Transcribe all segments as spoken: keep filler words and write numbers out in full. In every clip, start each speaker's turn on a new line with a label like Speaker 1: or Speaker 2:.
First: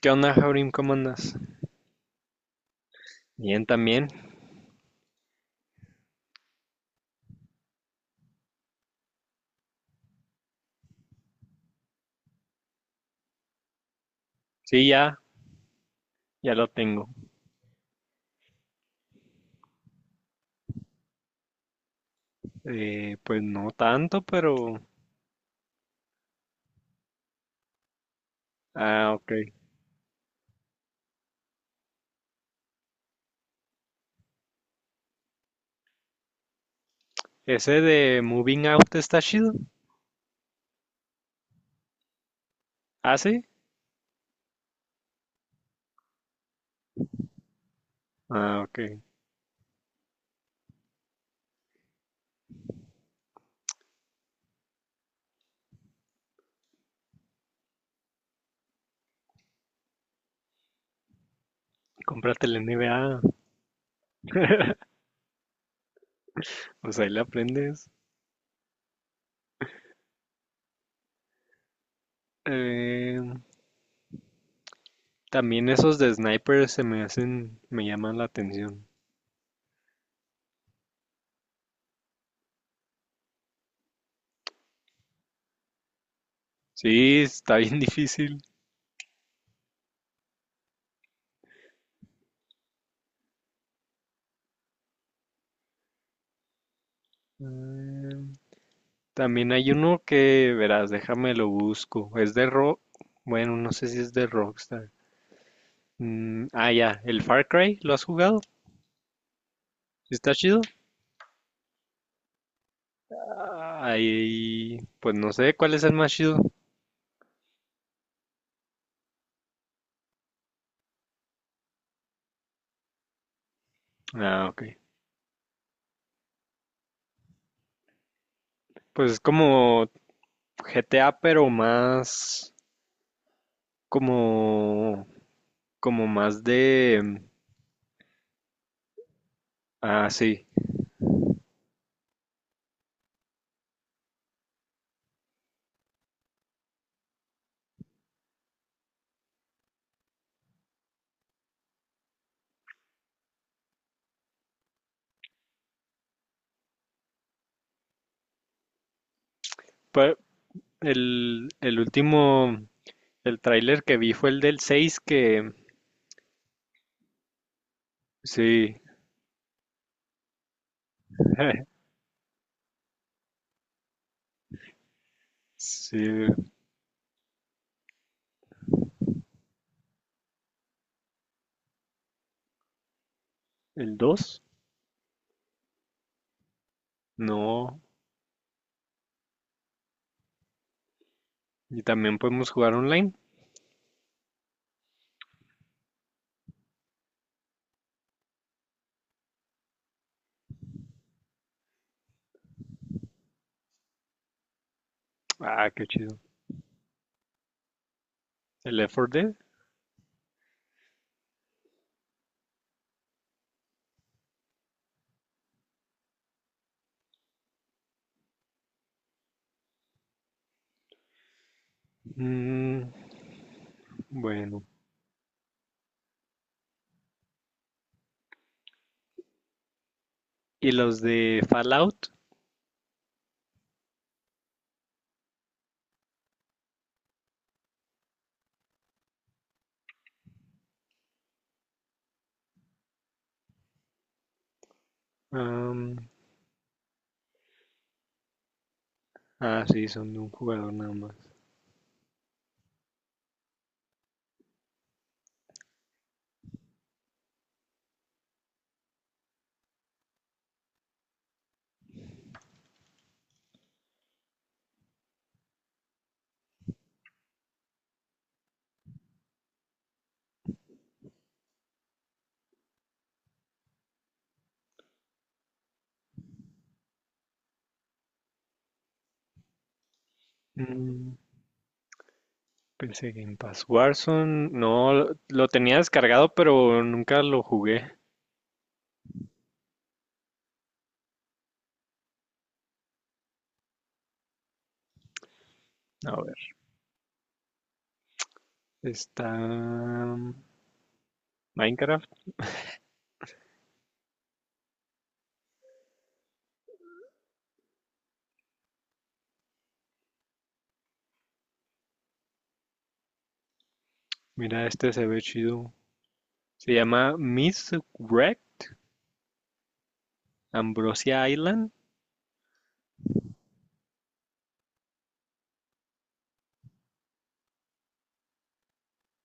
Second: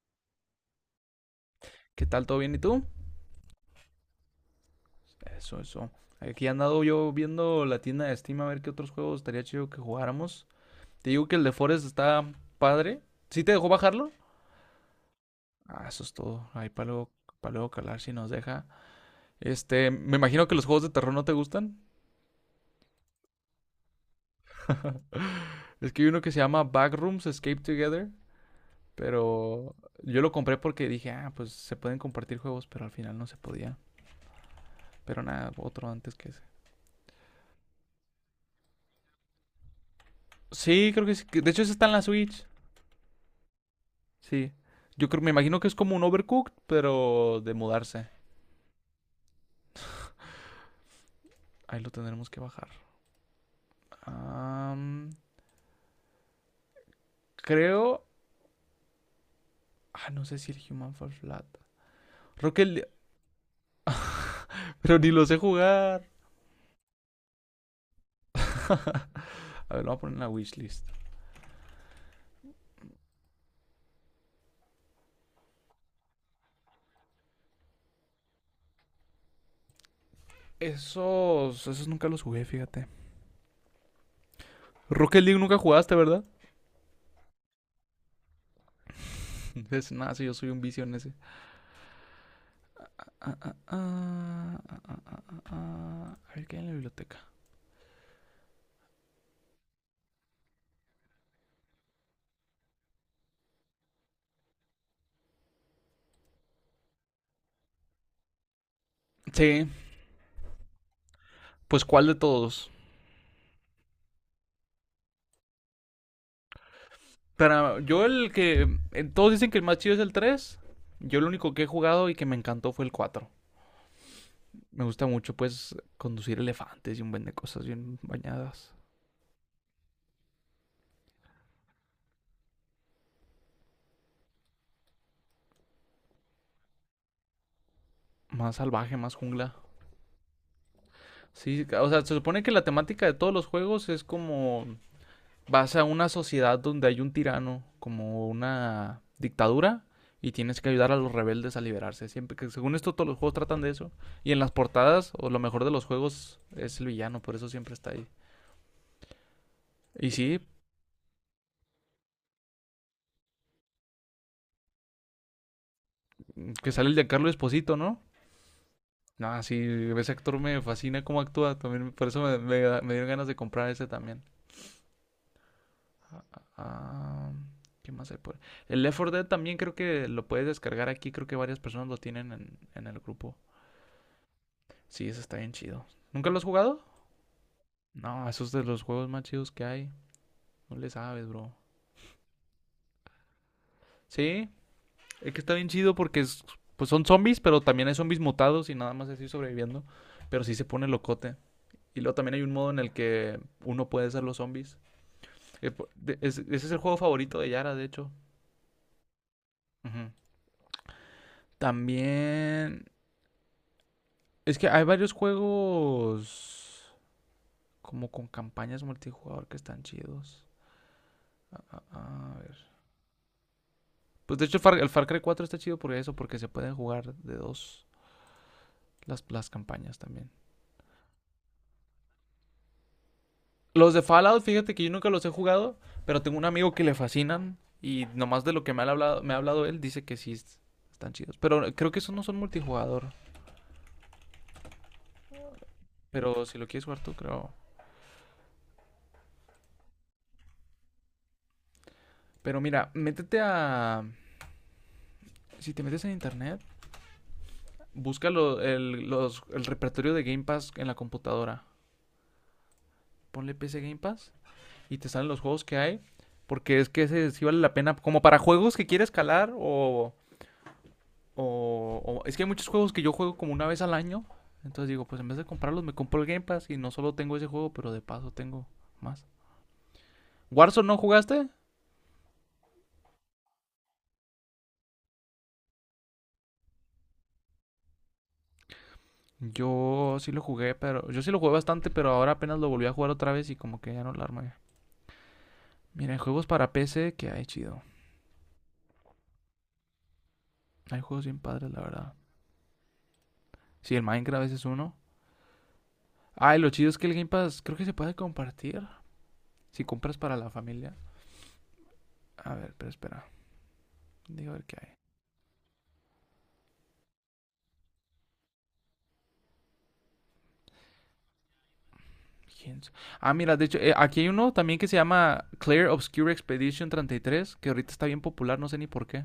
Speaker 1: ¿Qué onda, Jaurim? ¿Cómo andas?
Speaker 2: ¿Qué tal? ¿Todo bien? ¿Y tú?
Speaker 1: Bien, también.
Speaker 2: Eso, eso. Aquí he andado yo viendo la tienda de Steam a ver qué otros juegos estaría chido que jugáramos. Te digo que el de Forest está padre. ¿Sí te dejó bajarlo?
Speaker 1: Sí, ya,
Speaker 2: Ah, eso es todo.
Speaker 1: ya lo
Speaker 2: Ahí para
Speaker 1: tengo.
Speaker 2: luego, para luego calar si nos deja. Este, me imagino que los juegos de terror no te gustan.
Speaker 1: Eh, pues no tanto, pero...
Speaker 2: Es que hay uno que se llama Backrooms Escape Together,
Speaker 1: Ah, ok.
Speaker 2: pero yo lo compré porque dije, ah, pues se pueden compartir juegos, pero al final no se podía. Pero nada, otro antes que ese.
Speaker 1: Ese de Moving Out está chido.
Speaker 2: Sí, creo que sí. que- De hecho, ese está en la Switch.
Speaker 1: ¿Ah, sí?
Speaker 2: Sí. Yo creo, me imagino que es como un Overcooked, pero de mudarse.
Speaker 1: Ah, ok.
Speaker 2: Ahí lo tendremos que bajar. Am, Creo. Ah, no sé si el Human Fall Flat.
Speaker 1: Cómprate
Speaker 2: Creo
Speaker 1: el
Speaker 2: que el-
Speaker 1: N B A.
Speaker 2: Pero ni lo sé jugar.
Speaker 1: Pues ahí le aprendes.
Speaker 2: A ver, lo voy a poner en la wishlist.
Speaker 1: Eh, También esos de Sniper se me hacen, me llaman la atención.
Speaker 2: Esos. Esos nunca los jugué, fíjate. Rocket League nunca jugaste, ¿verdad?
Speaker 1: Sí, está bien difícil.
Speaker 2: Es nada, sí, yo soy un vicio en ese. Ah, ah, ah, ah, ah, ah, ah. ah, ah. A ver, ¿qué hay en la biblioteca?
Speaker 1: Eh, También hay uno que, verás, déjame lo busco. Es de Rock. Bueno, no sé si es de Rockstar. Mm, ah, ya, el Far Cry, ¿lo has jugado?
Speaker 2: Sí.
Speaker 1: ¿Está chido?
Speaker 2: Pues, ¿cuál de todos?
Speaker 1: Ay, pues no sé cuál es el más chido.
Speaker 2: Para yo el que eh, todos dicen que el más chido es el tres. Yo el único que he jugado y que me encantó fue el cuatro.
Speaker 1: Ah, ok.
Speaker 2: Me gusta mucho pues conducir elefantes y un buen de cosas bien bañadas,
Speaker 1: Pues es como G T A, pero más como como más de
Speaker 2: más salvaje, más jungla.
Speaker 1: ah, sí.
Speaker 2: Sí, o sea, se supone que la temática de todos los juegos es como vas a una sociedad donde hay un tirano, como una dictadura y tienes que ayudar a los rebeldes a liberarse. Siempre que según esto todos los juegos tratan de eso y en las portadas o lo mejor de los juegos es el villano, por eso siempre está ahí. Y
Speaker 1: Pues
Speaker 2: sí,
Speaker 1: el el último el tráiler que vi fue el del seis que
Speaker 2: que sale el de Carlos Esposito, ¿no?
Speaker 1: sí.
Speaker 2: No, sí, ese actor me fascina cómo actúa también. Por eso me, me, me dieron ganas de comprar ese también.
Speaker 1: Sí,
Speaker 2: Ah, ah, ¿Qué más hay por ahí? El Left cuatro Dead también creo que lo puedes descargar aquí. Creo que varias personas lo tienen en, en el grupo.
Speaker 1: el dos.
Speaker 2: Sí, ese está bien chido. ¿Nunca lo has jugado?
Speaker 1: No,
Speaker 2: No, esos es de los juegos más chidos que hay. No le sabes, bro.
Speaker 1: y también podemos jugar online.
Speaker 2: Sí, es que está bien chido porque es- pues son zombies, pero también hay zombies mutados y nada más así sobreviviendo. Pero sí se pone locote. Y luego también hay un modo en el que uno puede ser los zombies.
Speaker 1: Ah,
Speaker 2: Eh,
Speaker 1: qué chido.
Speaker 2: es- Ese es el juego favorito de Yara, de hecho.
Speaker 1: El Left four Dead.
Speaker 2: Ujú. También... Es que hay varios juegos como con campañas multijugador que están chidos. Ah, ah, ah, a ver.
Speaker 1: Mm,
Speaker 2: Pues de hecho el
Speaker 1: bueno,
Speaker 2: Far, el Far Cry cuatro está chido por eso, porque se pueden jugar de dos las, las campañas también.
Speaker 1: y los de Fallout.
Speaker 2: Los de Fallout, fíjate que yo nunca los he jugado, pero tengo un amigo que le fascinan y nomás de lo que me ha hablado, me ha hablado él, dice que sí es- están chidos. Pero creo que esos no son multijugador.
Speaker 1: am,
Speaker 2: Pero si lo quieres jugar tú, creo.
Speaker 1: ah, sí, son de un jugador nada más.
Speaker 2: Pero mira, métete a. Si te metes en internet, busca lo- el, los- el repertorio de Game Pass en la computadora. Ponle P C Game Pass y te salen los juegos que hay. Porque es que ese sí vale la pena. Como para juegos que quieres calar o, o- o- Es que hay muchos juegos que yo juego como una vez al año. Entonces digo, pues en vez de comprarlos, me compro el Game Pass y no solo tengo ese juego, pero de paso tengo más. ¿Warzone no
Speaker 1: Mm,
Speaker 2: jugaste?
Speaker 1: pensé Game Pass. Warzone, no, lo- tenía descargado, pero nunca lo jugué.
Speaker 2: Yo sí lo jugué, pero yo sí lo jugué bastante, pero ahora apenas lo volví a jugar otra vez y como que ya no lo armé.
Speaker 1: A
Speaker 2: Miren,
Speaker 1: ver,
Speaker 2: juegos para P C que hay chido.
Speaker 1: está mm,
Speaker 2: Hay juegos bien padres, la
Speaker 1: Minecraft.
Speaker 2: verdad. Sí, el Minecraft ese es uno. Ah, y lo chido es que el Game Pass creo que se puede compartir si compras para la familia. A ver, pero espera. Digo a ver
Speaker 1: Mira,
Speaker 2: qué hay.
Speaker 1: este se ve chido. Se llama Miss Wreck, Ambrosia Island.
Speaker 2: Ah, mira, de hecho, eh, aquí hay uno también que se llama Clear Obscure Expedition treinta y tres que ahorita está bien popular, no sé ni por qué.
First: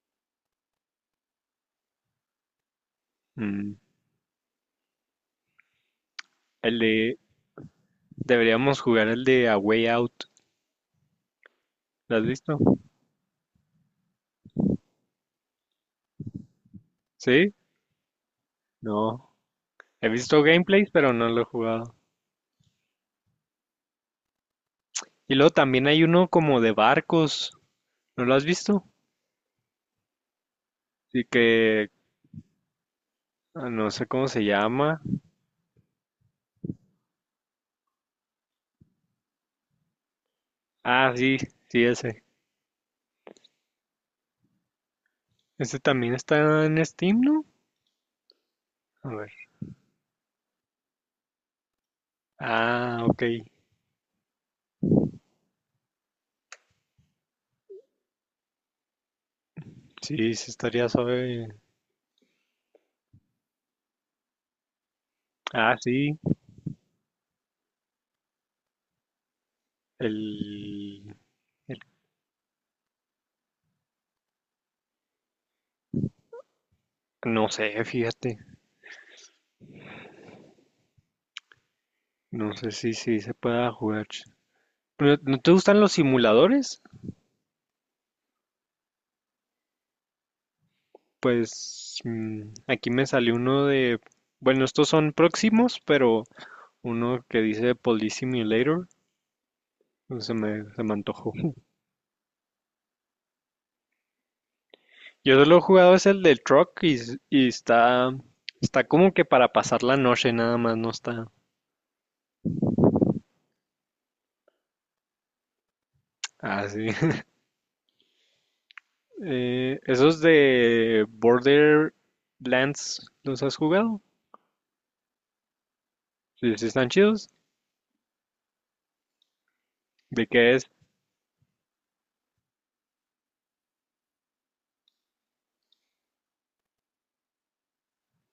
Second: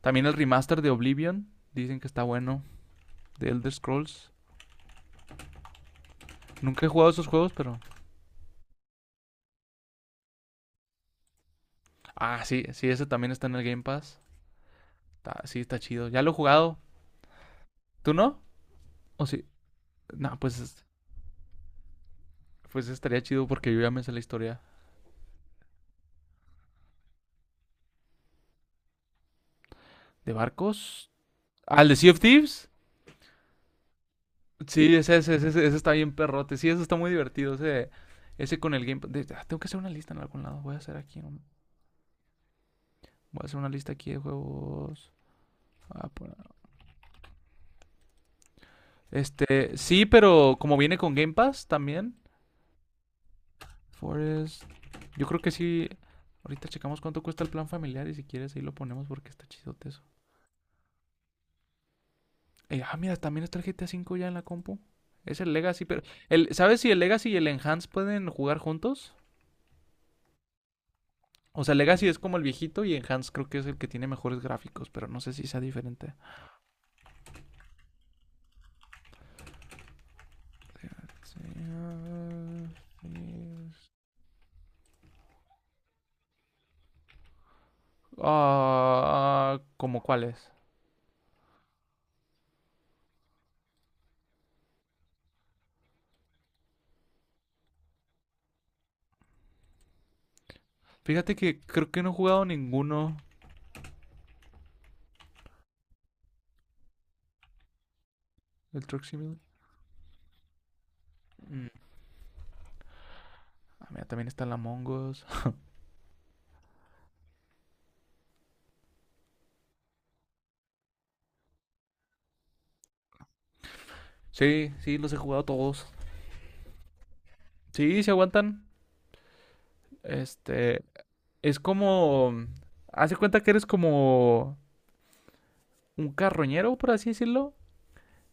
Speaker 2: También el remaster de Oblivion, dicen que está bueno, de Elder
Speaker 1: Mm,
Speaker 2: Scrolls.
Speaker 1: el
Speaker 2: Nunca he jugado
Speaker 1: de,
Speaker 2: esos juegos, pero...
Speaker 1: deberíamos jugar el de A Way Out. ¿Lo has
Speaker 2: Ah,
Speaker 1: visto?
Speaker 2: sí, sí, ese también está en el Game Pass. Está- sí, está chido. Ya lo he jugado.
Speaker 1: ¿Sí?
Speaker 2: ¿Tú no? ¿O
Speaker 1: No.
Speaker 2: sí?
Speaker 1: He
Speaker 2: No,
Speaker 1: visto
Speaker 2: pues, es-
Speaker 1: gameplays, pero no lo he jugado.
Speaker 2: pues estaría chido porque yo ya me sé la historia.
Speaker 1: Y luego también hay uno como de barcos. ¿No lo has visto?
Speaker 2: ¿De barcos?
Speaker 1: Sí
Speaker 2: ¿Al
Speaker 1: que
Speaker 2: de Sea of Thieves?
Speaker 1: ah, no sé cómo se
Speaker 2: Sí,
Speaker 1: llama.
Speaker 2: ese, ese, ese, ese está bien perrote. Sí, eso está muy divertido. Ese, ese con el Game Pass. De- ah, tengo que hacer una lista en algún lado. Voy a hacer
Speaker 1: Ah,
Speaker 2: aquí.
Speaker 1: sí,
Speaker 2: Un-
Speaker 1: sí, ese.
Speaker 2: voy a hacer una lista aquí de juegos.
Speaker 1: Ese
Speaker 2: Ah,
Speaker 1: también
Speaker 2: por-
Speaker 1: está en Steam, ¿no? A ver.
Speaker 2: Este, sí, pero como viene con Game Pass también,
Speaker 1: Ah, ok.
Speaker 2: Forest. Yo creo que sí. Ahorita checamos cuánto cuesta el plan familiar y si quieres ahí lo ponemos porque está chidote eso.
Speaker 1: Sí, sí estaría suave.
Speaker 2: Eh, ah, mira, también está el G T A cinco ya en la compu. Es el
Speaker 1: Ah,
Speaker 2: Legacy, pero...
Speaker 1: sí.
Speaker 2: El, ¿Sabes si el Legacy y el Enhance pueden jugar juntos?
Speaker 1: El,
Speaker 2: O sea,
Speaker 1: el-
Speaker 2: Legacy es como el viejito y Enhance creo que es el que tiene mejores gráficos, pero no sé si sea diferente.
Speaker 1: No sé, fíjate.
Speaker 2: Sí,
Speaker 1: No sé si si se pueda jugar. ¿No, no te gustan los simuladores?
Speaker 2: ah, ah, ¿Como cuáles?
Speaker 1: Pues mm, aquí me salió uno de... Bueno, estos son próximos, pero uno que dice Police Simulator. Se me, se me antojó.
Speaker 2: Fíjate que creo que no he jugado ninguno
Speaker 1: Yo solo he jugado es el del truck y, s- y está, está
Speaker 2: del Truck
Speaker 1: como que
Speaker 2: Simulator.
Speaker 1: para pasar la noche nada más, no está
Speaker 2: Mm. Ah, mira, también está la Mongos.
Speaker 1: así. Eh, esos de Borderlands, ¿los has jugado?
Speaker 2: Sí, sí, los he jugado todos.
Speaker 1: Sí, sí están chidos.
Speaker 2: Sí, se aguantan.
Speaker 1: ¿De qué es?
Speaker 2: Este, es como, hace cuenta que eres como un carroñero, por así decirlo,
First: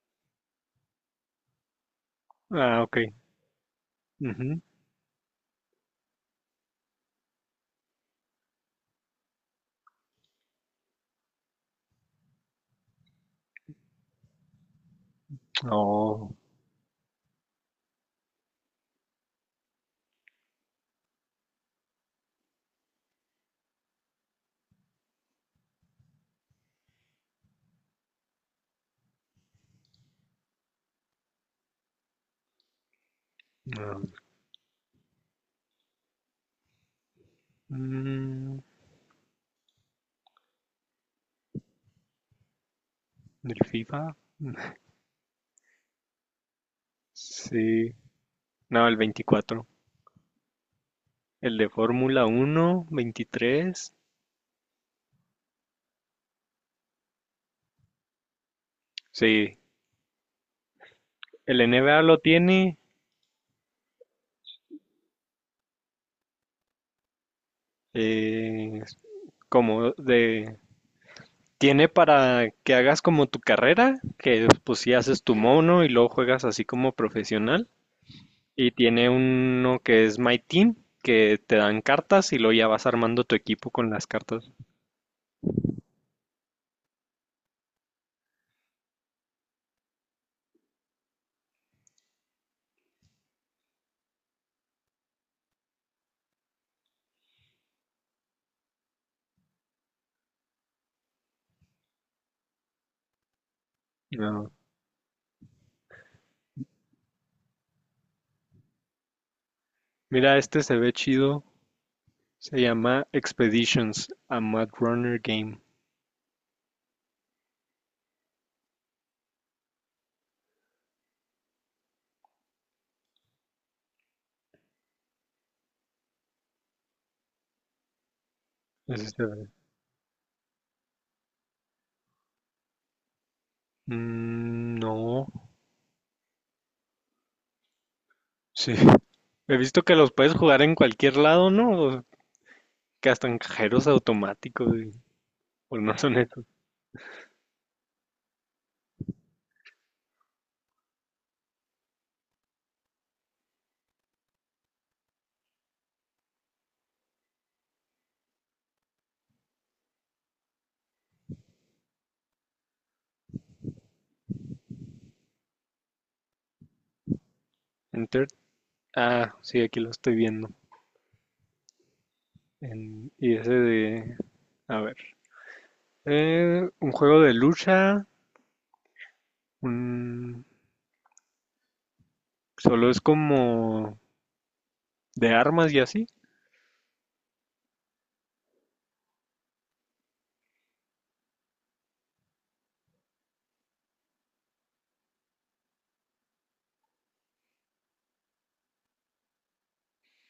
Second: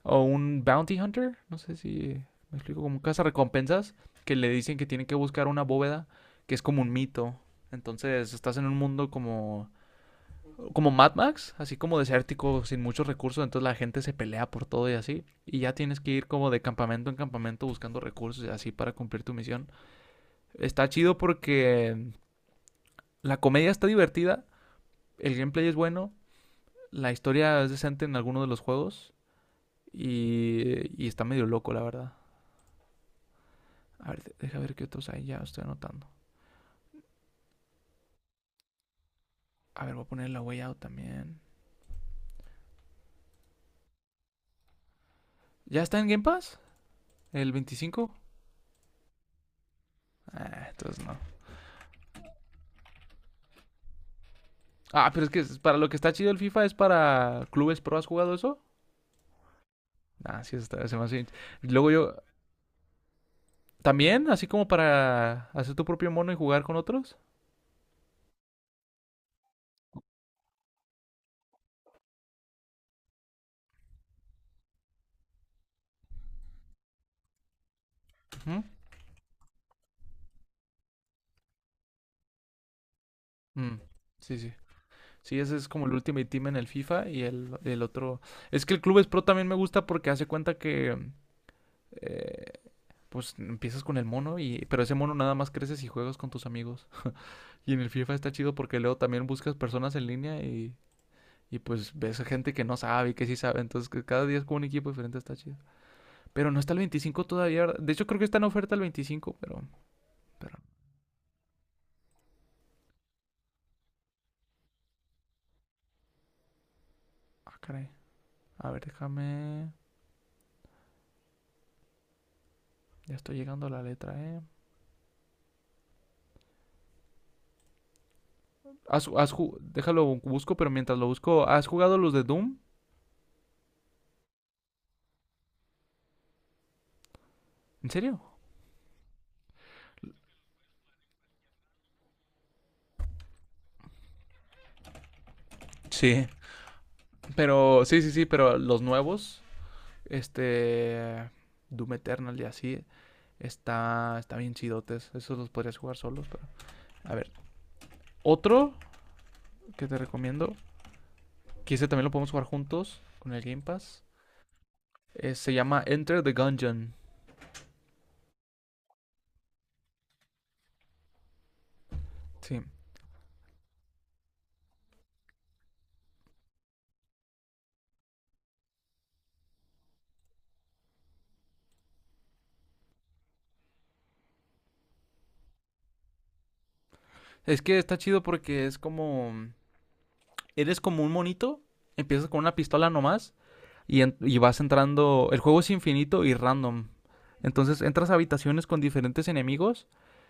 Speaker 2: o un bounty hunter, no sé si me explico,
Speaker 1: Ah,
Speaker 2: como
Speaker 1: ok.
Speaker 2: un cazarrecompensas, que le
Speaker 1: Ujú.
Speaker 2: dicen que tiene que buscar una bóveda, que es como un mito. Entonces, estás en un mundo como como Mad Max, así como desértico, sin muchos recursos, entonces la gente se pelea por todo y así, y ya tienes que ir
Speaker 1: Oh,
Speaker 2: como de campamento en campamento buscando recursos y así para cumplir tu misión. Está chido porque mm, la comedia está divertida, el gameplay es bueno, la historia es decente en alguno de los juegos y, y está medio loco, la verdad.
Speaker 1: no.
Speaker 2: A ver, deja ver qué otros hay, ya estoy anotando.
Speaker 1: Mm,
Speaker 2: A ver, voy a poner la Way Out también.
Speaker 1: ¿del FIFA?
Speaker 2: ¿Ya está en Game Pass? ¿El
Speaker 1: Sí.
Speaker 2: veinticinco?
Speaker 1: No, el veinticuatro.
Speaker 2: Ah, entonces no.
Speaker 1: El de Fórmula Uno veintitrés.
Speaker 2: Ah, pero es que para lo que está chido el FIFA es para clubes pro. ¿Has jugado eso?
Speaker 1: Sí.
Speaker 2: Ah, sí, eso está, se me hace...
Speaker 1: El
Speaker 2: Luego
Speaker 1: N B A
Speaker 2: yo...
Speaker 1: lo tiene.
Speaker 2: ¿También? ¿Así como para hacer tu propio mono y jugar con otros?
Speaker 1: Eh, como de Tiene para que hagas como tu carrera, que pues si haces tu mono y luego juegas así como profesional.
Speaker 2: ¿Mm?
Speaker 1: Y tiene uno que es My Team, que te dan cartas y luego ya vas armando tu equipo
Speaker 2: Mm,
Speaker 1: con las
Speaker 2: sí,
Speaker 1: cartas.
Speaker 2: sí. Sí, ese es como el Ultimate Team en el FIFA y el, el otro... Es que el Clubes Pro también me gusta porque hace cuenta que... eh, pues empiezas con el mono y... Pero ese mono nada más creces y juegas con tus amigos. Y en el FIFA está chido porque luego también buscas personas en línea y... Y pues ves a gente que no sabe y que sí sabe. Entonces que cada día es
Speaker 1: No.
Speaker 2: como un equipo diferente, está chido. Pero no está el veinticinco todavía. ¿Verdad? De hecho creo que está en oferta el veinticinco pero...
Speaker 1: Mira,
Speaker 2: Pero...
Speaker 1: este se ve chido. Se llama Expeditions, a Mad Runner Game.
Speaker 2: Ah, caray. A ver, déjame... Ya estoy llegando a la letra, ¿eh?
Speaker 1: Ese
Speaker 2: Has,
Speaker 1: se
Speaker 2: has
Speaker 1: ve.
Speaker 2: Déjalo, busco, pero mientras lo busco, ¿has jugado los de Doom?
Speaker 1: Mm, no,
Speaker 2: ¿En serio?
Speaker 1: sí. He visto que los puedes jugar en cualquier lado, ¿no? Que hasta en cajeros automáticos. y- O no son
Speaker 2: Sí.
Speaker 1: estos.
Speaker 2: Pero, sí, sí, sí, pero los nuevos, este, Doom Eternal y así, está, está bien chidotes. Esos los podrías jugar solos, pero... A ver, otro que te recomiendo, que ese también lo podemos jugar juntos con el Game Pass, eh, se llama Enter the Gungeon.
Speaker 1: Enter. Ah, sí, aquí lo estoy viendo.
Speaker 2: Sí.
Speaker 1: En- y ese de... A ver. Eh, un juego de lucha. Un... Solo es como de armas y así.
Speaker 2: Es que está chido porque es como... Eres como un monito, empiezas con una pistola nomás y, en- y vas entrando, el juego es infinito y random. Entonces entras a habitaciones con diferentes enemigos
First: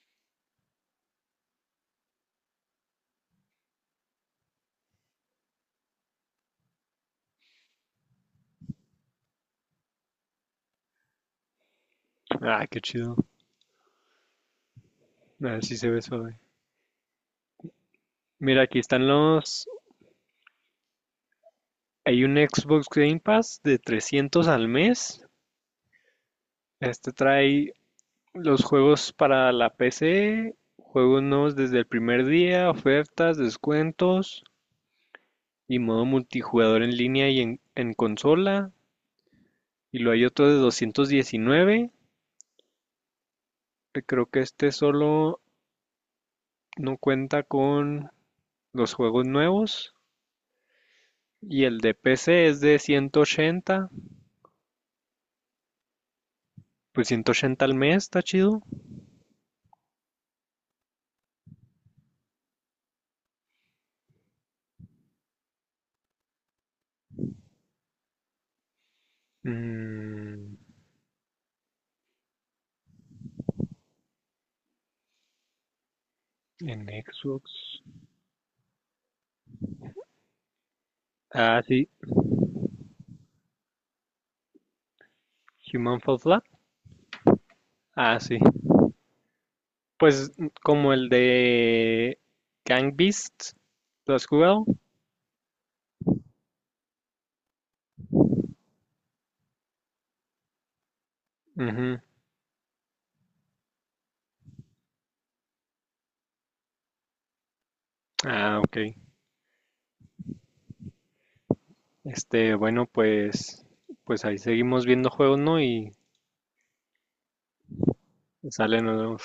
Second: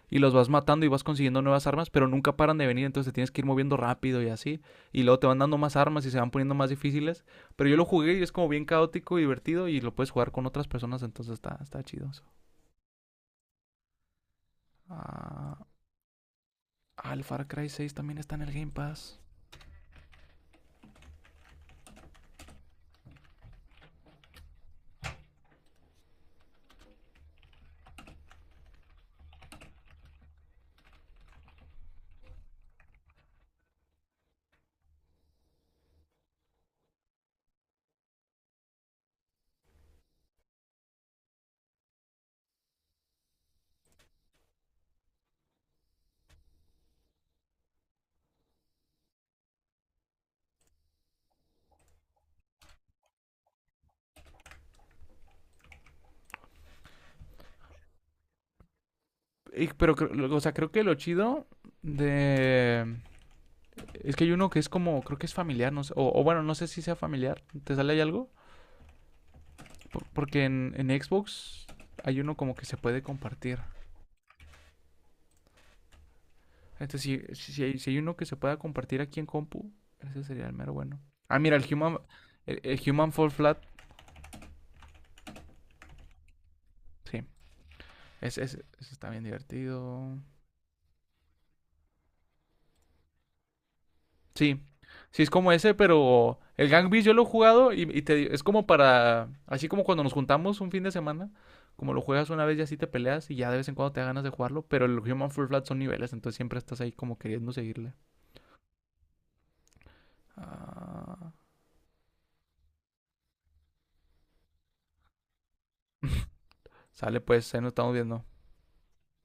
Speaker 2: y los vas matando y vas consiguiendo nuevas armas, pero nunca paran de venir, entonces te tienes que ir moviendo rápido y así. Y luego te van dando más armas y se van poniendo más difíciles. Pero yo lo jugué y es como bien caótico y divertido y lo puedes jugar con otras personas, entonces está, está chido eso.
Speaker 1: Ah, qué chido. A
Speaker 2: Ah,
Speaker 1: ver si se ve suave.
Speaker 2: ah, el Far Cry seis también está en el
Speaker 1: Mira,
Speaker 2: Game
Speaker 1: aquí están
Speaker 2: Pass.
Speaker 1: los... Hay un Xbox Game Pass de trescientos al mes. Este trae los juegos para la P C, juegos nuevos desde el primer día, ofertas, descuentos y modo multijugador en línea y en, en consola. Y luego hay otro de doscientos diecinueve que creo que este solo no cuenta con los juegos nuevos. Y el de P C es de ciento ochenta. Pues ciento ochenta al mes, está chido.
Speaker 2: Y- pero, o sea, creo que lo chido de... Es que hay uno que es como, creo que es familiar, no sé, o, o bueno, no sé si sea familiar. ¿Te sale ahí algo? Por- porque
Speaker 1: Mm,
Speaker 2: en, en Xbox hay uno como que se puede compartir.
Speaker 1: en
Speaker 2: Entonces, si,
Speaker 1: Xbox.
Speaker 2: si, si hay, si hay uno que se pueda compartir aquí en compu, ese sería el mero bueno. Ah, mira,
Speaker 1: Ah,
Speaker 2: el
Speaker 1: sí.
Speaker 2: Human, el, el Human Fall Flat,
Speaker 1: Human Fall Flat.
Speaker 2: sí,
Speaker 1: Ah, sí.
Speaker 2: ese, ese- ese está bien divertido.
Speaker 1: Pues mm, como el de Gang Beasts. ¿Lo has
Speaker 2: Sí,
Speaker 1: jugado?
Speaker 2: sí es como ese, pero el Gang Beasts yo lo he jugado y, y te es como para, así como cuando nos juntamos un fin de semana, como
Speaker 1: Ujú.
Speaker 2: lo juegas una vez y así te peleas y ya de vez en cuando te da ganas de jugarlo, pero el Human Full Flat son niveles, entonces siempre estás ahí como queriendo seguirle.
Speaker 1: Ah, ok.
Speaker 2: Ah,
Speaker 1: Este, bueno, pues, pues ahí seguimos viendo juegos, ¿no? Y
Speaker 2: sale pues, ahí nos estamos viendo.
Speaker 1: salen los